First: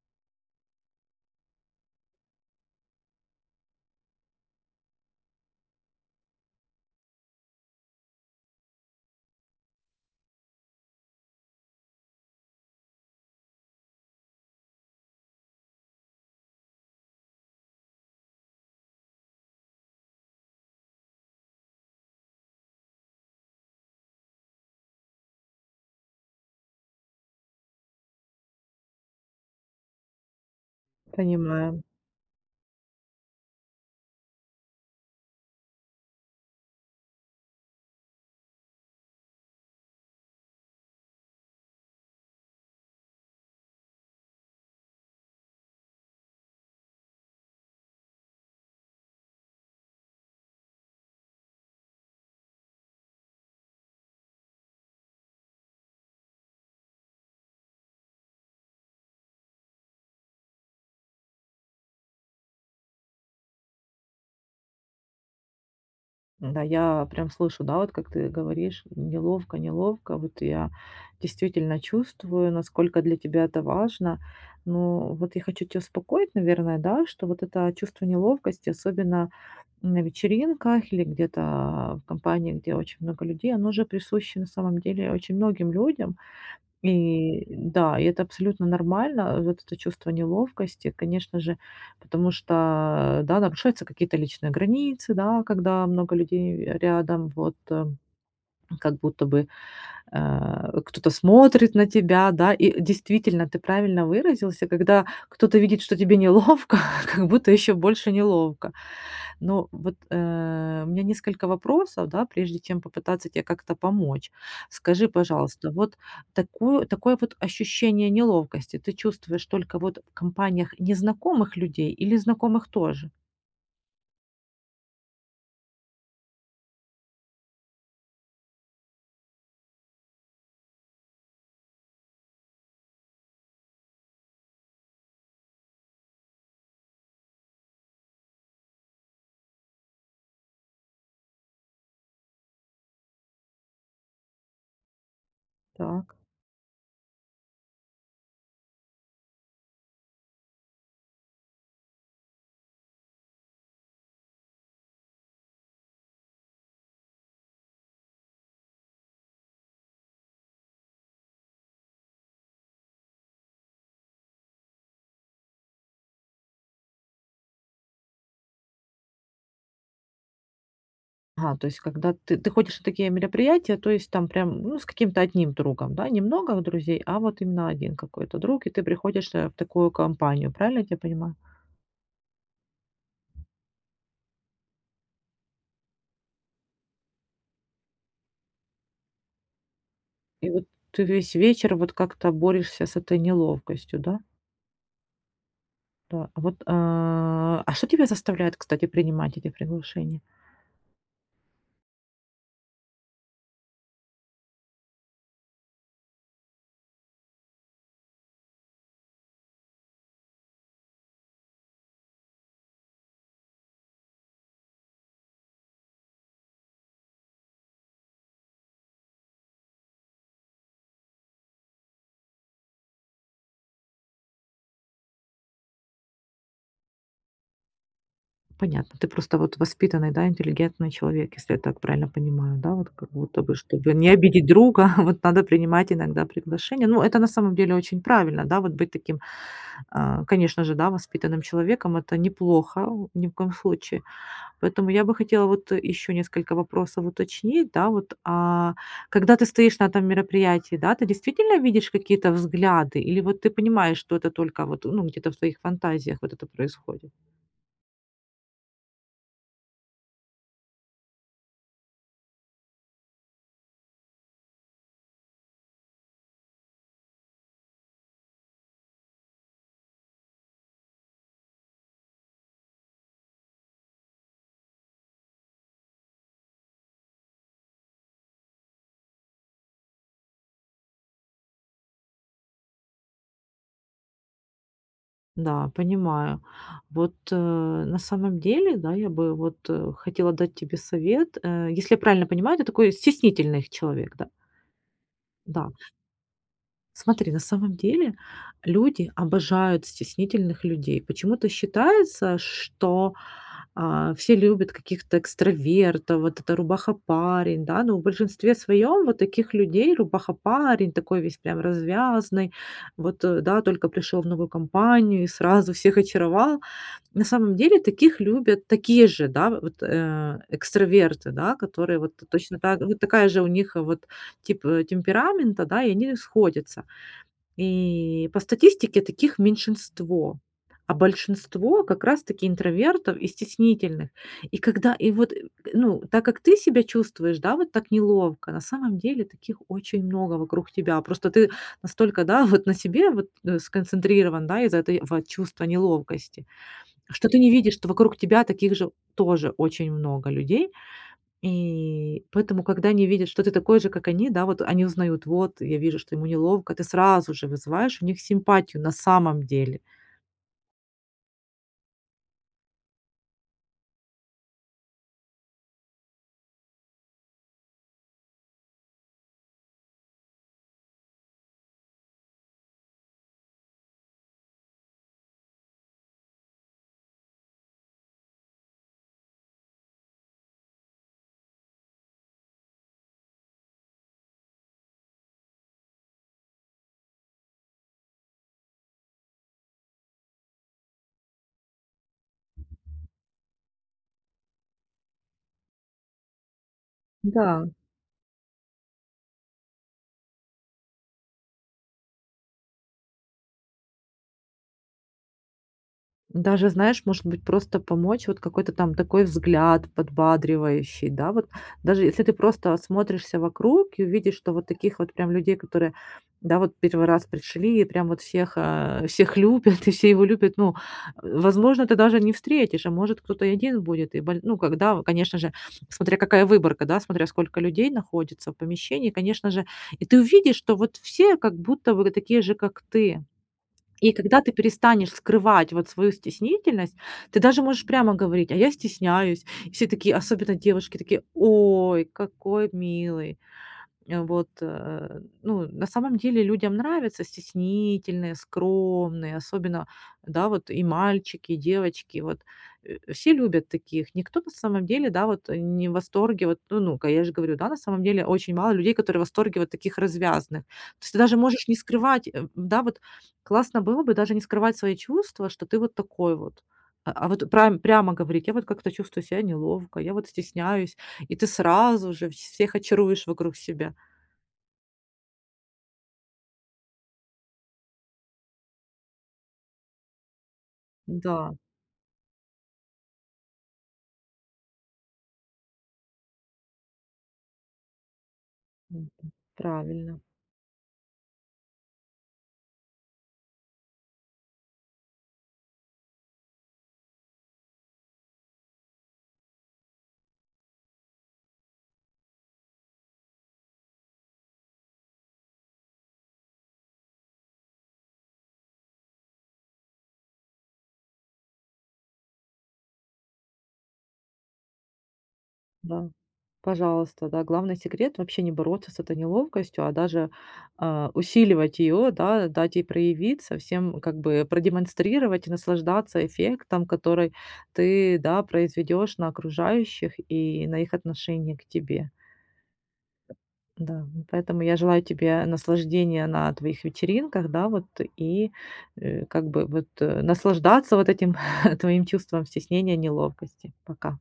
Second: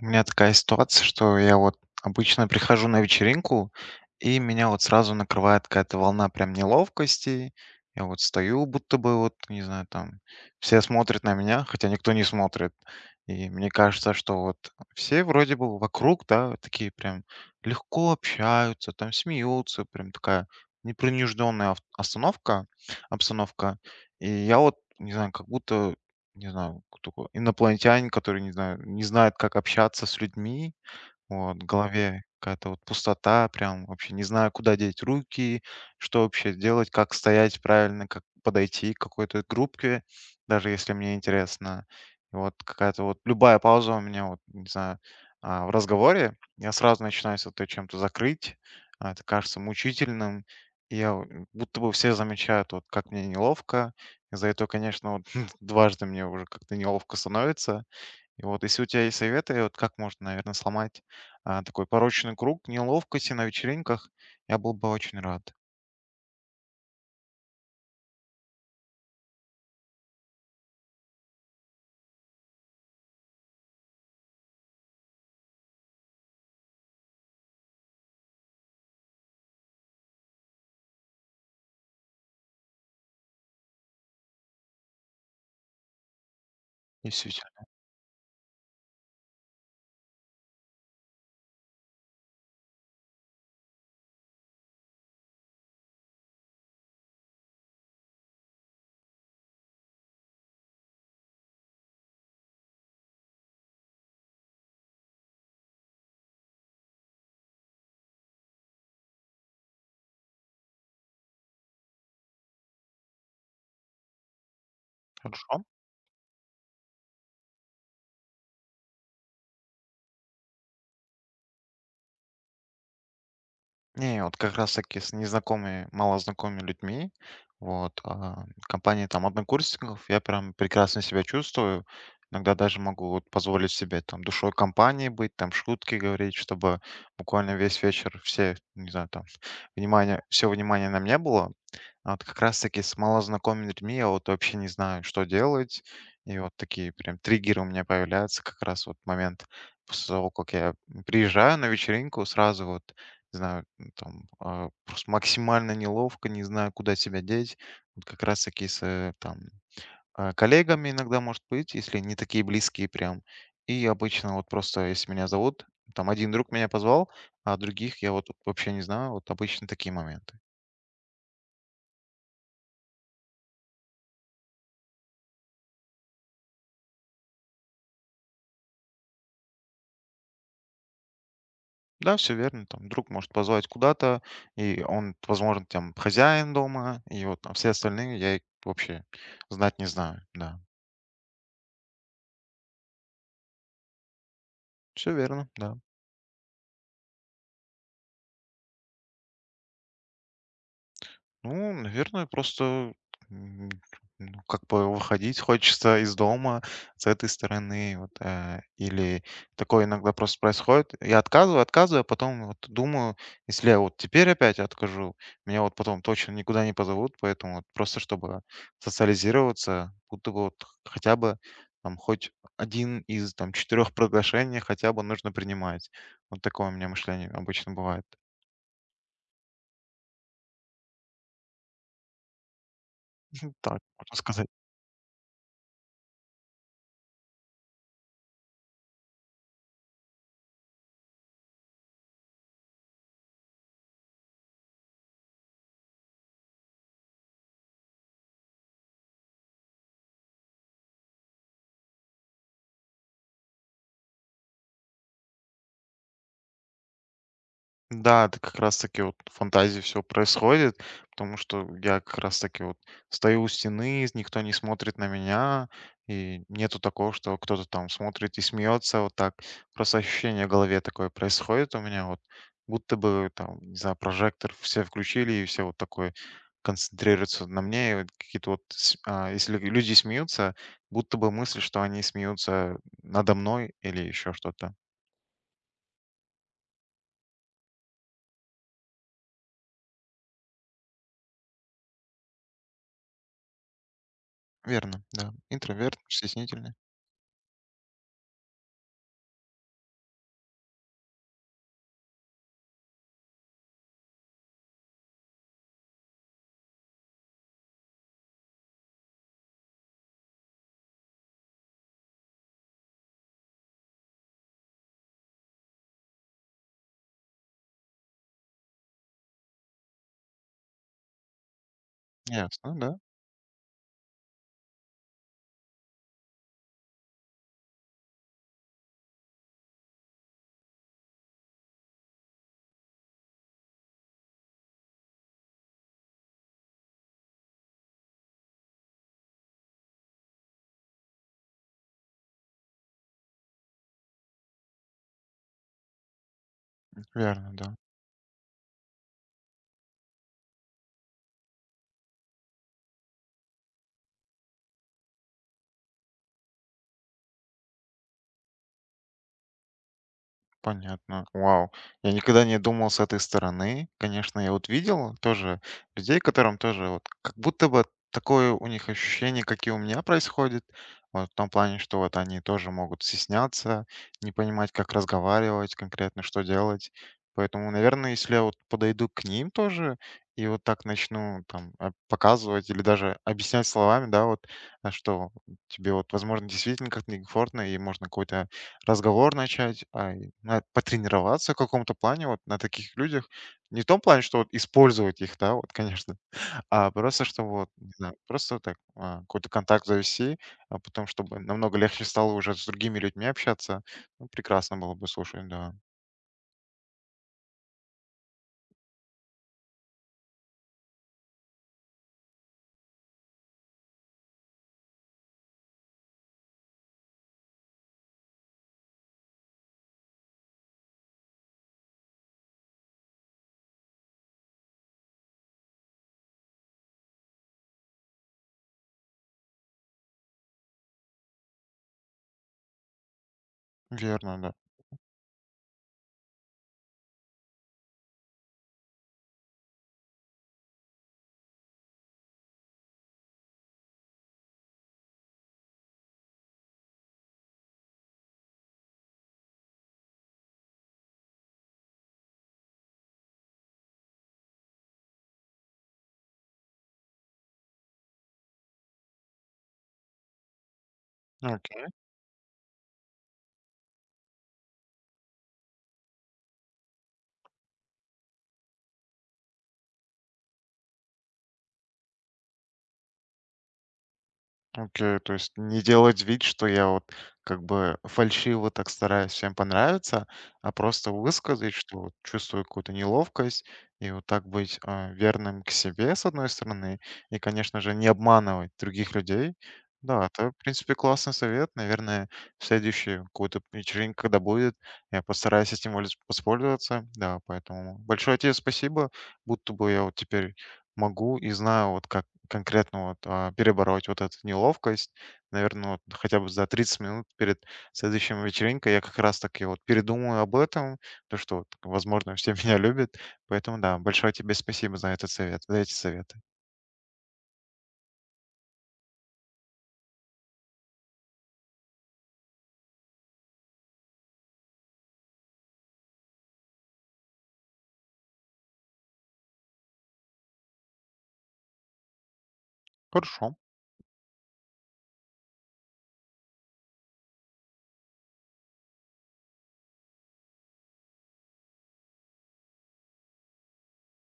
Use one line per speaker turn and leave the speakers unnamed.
У меня такая ситуация, что я вот обычно прихожу на вечеринку, и меня вот сразу накрывает какая-то волна прям неловкости. Я вот стою, будто бы вот, не знаю, там все смотрят на меня, хотя никто не смотрит. И мне кажется, что вот все вроде бы вокруг, да, такие прям легко общаются, там смеются, прям такая непринужденная обстановка. И я вот, не знаю, как будто не знаю, кто такой инопланетянин, который, не знаю, не знает, как общаться с людьми. Вот, в
Понимаю.
голове какая-то вот пустота, прям вообще не знаю, куда деть руки, что вообще делать, как стоять правильно, как подойти к какой-то группе, даже если мне интересно. И вот какая-то вот любая пауза у меня, вот, не знаю, в разговоре, я сразу начинаю с это чем-то закрыть, это кажется мучительным, и я вот, будто бы все замечают, вот как мне неловко, из-за этого, конечно, вот дважды мне уже как-то неловко становится, и вот если у тебя есть советы, вот как можно, наверное, сломать такой порочный круг неловкости на вечеринках, я был бы очень рад.
Да, я прям слышу, да, вот как ты говоришь, неловко, неловко. Вот я действительно чувствую, насколько для тебя это важно. Но вот я хочу тебя успокоить, наверное, да, что вот это чувство неловкости, особенно на вечеринках или где-то в компании, где очень много людей, оно же присуще на самом деле очень многим людям.
Если у
И
тебя-
да, и это абсолютно нормально, вот это чувство неловкости, конечно же, потому что, да, нарушаются какие-то личные границы, да, когда много людей рядом, вот, как будто бы кто-то смотрит на тебя, да, и действительно, ты правильно выразился, когда кто-то видит, что тебе неловко, как будто еще больше неловко. Но вот, у меня несколько вопросов, да, прежде чем попытаться тебе как-то помочь. Скажи,
Хорошо.
пожалуйста, вот такую такое вот ощущение неловкости ты чувствуешь только вот в компаниях незнакомых людей или знакомых тоже?
Не, вот как раз таки с незнакомыми, малознакомыми людьми, вот, компания там однокурсников, я прям прекрасно себя чувствую. Иногда даже могу вот позволить себе там душой компании быть, там шутки говорить, чтобы буквально весь вечер все, не знаю, там, внимание, все внимание на мне было. А вот как раз-таки с малознакомыми людьми я вот вообще не знаю, что делать.
Так.
И вот такие прям триггеры у меня появляются как раз вот момент после того, как я приезжаю на вечеринку, сразу вот, не знаю, там просто максимально неловко, не знаю, куда себя деть. Вот как раз-таки с там коллегами иногда может быть, если не такие близкие прям. И обычно вот просто, если меня зовут, там один друг меня позвал, а других я вот вообще не знаю. Вот обычно такие моменты.
Ага, то есть когда ты ходишь на такие мероприятия, то есть там прям, ну, с каким-то одним другом, да, немного друзей, а вот именно один какой-то друг, и ты приходишь, в такую компанию. Правильно я тебя понимаю?
Да, все верно. Там друг может позвать куда-то, и он, возможно, там хозяин дома, и вот все остальные я их вообще знать не знаю.
И
Да,
вот ты весь вечер вот как-то борешься с этой неловкостью, да?
все верно, да.
Да, а вот, а что тебя заставляет, кстати, принимать эти приглашения?
Ну, наверное, просто, м, ну, как бы выходить хочется из дома с этой стороны, вот, или такое иногда просто происходит. Я отказываю, отказываю, а потом вот думаю, если я вот теперь опять откажу, меня вот потом точно никуда не позовут, поэтому вот просто чтобы социализироваться, будто бы вот хотя бы там хоть один из там четырех приглашений хотя бы нужно принимать. Вот такое у меня мышление обычно бывает.
Понятно, ты просто вот воспитанный, да, интеллигентный человек, если я так правильно понимаю, да, вот как будто бы,
Так,
чтобы не
можно
обидеть
сказать.
друга, вот надо принимать иногда приглашения. Ну, это на самом деле очень правильно, да, вот быть таким, конечно же, да, воспитанным человеком, это неплохо ни в коем случае. Поэтому я бы хотела вот еще несколько вопросов уточнить, да, вот, когда ты стоишь на этом мероприятии, да, ты действительно видишь какие-то взгляды или вот ты понимаешь, что это только вот, ну, где-то в твоих фантазиях вот это происходит?
Да, это как раз таки вот в фантазии все происходит, потому что я как раз таки вот стою у стены, никто не смотрит на меня, и нету такого, что кто-то там смотрит и смеется вот так. Просто ощущение в голове такое происходит у меня вот, будто бы там, не знаю, прожектор все включили, и все вот такое концентрируются на мне. И вот какие-то вот, если люди смеются, будто бы мысль, что они смеются надо мной или еще что-то.
Да, понимаю. Вот, на самом деле, да, я бы вот, хотела дать тебе совет. Э, если я правильно понимаю, ты такой стеснительный человек, да?
Верно, да.
Да.
Интроверт, стеснительный.
Смотри, на самом деле люди обожают стеснительных людей. Почему-то считается, что все любят каких-то экстравертов, вот это рубаха-парень, да, но в большинстве своем вот таких людей рубаха-парень, такой весь прям развязный, вот, да, только пришел в новую компанию и сразу всех очаровал. На самом деле таких любят такие же, да, вот экстраверты, да, которые вот точно
Ясно,
так,
да,
вот такая же у них вот тип темперамента, да, и они сходятся. И по статистике таких меньшинство, а большинство как раз-таки интровертов и стеснительных. И вот, ну, так как ты себя чувствуешь, да, вот так неловко, на самом деле таких очень много вокруг тебя. Просто ты настолько, да, вот на себе вот, сконцентрирован, да, из-за этого чувства неловкости, что ты
верно,
не
да.
видишь, что вокруг тебя таких же тоже очень много людей, и поэтому, когда они видят, что ты такой же, как они, да, вот они узнают: "Вот, я вижу, что ему неловко". Ты сразу же вызываешь у них симпатию на самом деле.
Понятно. Вау. Я никогда не думал с этой стороны. Конечно, я вот видел тоже людей, которым тоже вот как будто бы такое у них ощущение, как и у меня происходит. Вот в том плане, что вот они тоже могут стесняться, не понимать, как разговаривать, конкретно что делать. Поэтому, наверное, если я вот подойду к ним тоже и вот так начну там показывать или даже объяснять словами, да, вот, что тебе вот, возможно, действительно как-то некомфортно, и можно какой-то разговор начать, а на потренироваться в каком-то плане вот на таких людях. Не в том плане, что вот использовать их, да, вот, конечно, а просто, что
Да.
вот, не знаю, просто так, какой-то контакт завести, а потом, чтобы намного легче стало уже с другими людьми общаться. Ну, прекрасно было бы, слушай, да.
Даже, знаешь, может быть, просто помочь, вот какой-то там такой взгляд подбадривающий, да, вот даже если ты просто смотришься вокруг и увидишь, что вот таких вот прям людей, которые, да, вот первый раз пришли и прям вот всех, всех любят и все его любят, ну, возможно, ты даже не встретишь, а может кто-то и один будет, и, ну, когда, конечно же, смотря какая выборка, да, смотря сколько людей находится в помещении, конечно же, и ты увидишь, что вот все как будто бы такие же, как ты, и
Верно,
когда
да.
ты перестанешь скрывать вот свою стеснительность, ты даже можешь прямо говорить: "А я стесняюсь". И все такие, особенно девушки, такие: "Ой, какой милый". Э, вот, ну, на самом деле людям нравятся стеснительные, скромные, особенно, да, вот и мальчики, и девочки, вот, все любят таких. Никто на самом деле, да, вот не в восторге, вот, ну, ну, ка я же говорю, да, на самом деле очень мало людей, которые в восторге вот таких развязных. То есть ты даже
Ну,
можешь не скрывать, да, вот классно было бы даже не скрывать свои чувства, что ты вот такой вот. А вот прямо говорить: "Я вот как-то чувствую себя неловко, я вот стесняюсь". И ты сразу же всех очаруешь вокруг себя.
окей, то есть не делать вид, что я вот как бы фальшиво так стараюсь всем понравиться, а просто
Да,
высказать, что вот чувствую какую-то неловкость, и вот так быть верным к себе, с одной стороны, и, конечно же, не обманывать
мгм.
других людей.
Правильно,
Да, это, в принципе, классный совет. Наверное, в следующую какую-то вечеринку, когда будет, я постараюсь этим воспользоваться. Да, поэтому большое тебе спасибо, будто бы я вот теперь могу и знаю, вот как конкретно вот, перебороть вот эту неловкость. Наверное, вот хотя бы за 30 минут перед следующей вечеринкой я как раз таки вот передумаю об этом, то, что, вот, возможно, все меня любят. Поэтому да, большое тебе спасибо за этот совет, за эти
да.
советы.
Пожалуйста, да. Главный секрет — вообще не бороться с этой неловкостью, а даже, усиливать ее, да, дать ей проявиться, всем как бы продемонстрировать и наслаждаться эффектом, который ты, да, произведешь на окружающих и на их отношение к тебе.
Хорошо.
Да, м, поэтому я желаю тебе наслаждения на твоих вечеринках, да, вот, и, как бы вот, наслаждаться вот этим твоим чувством стеснения, неловкости. Пока.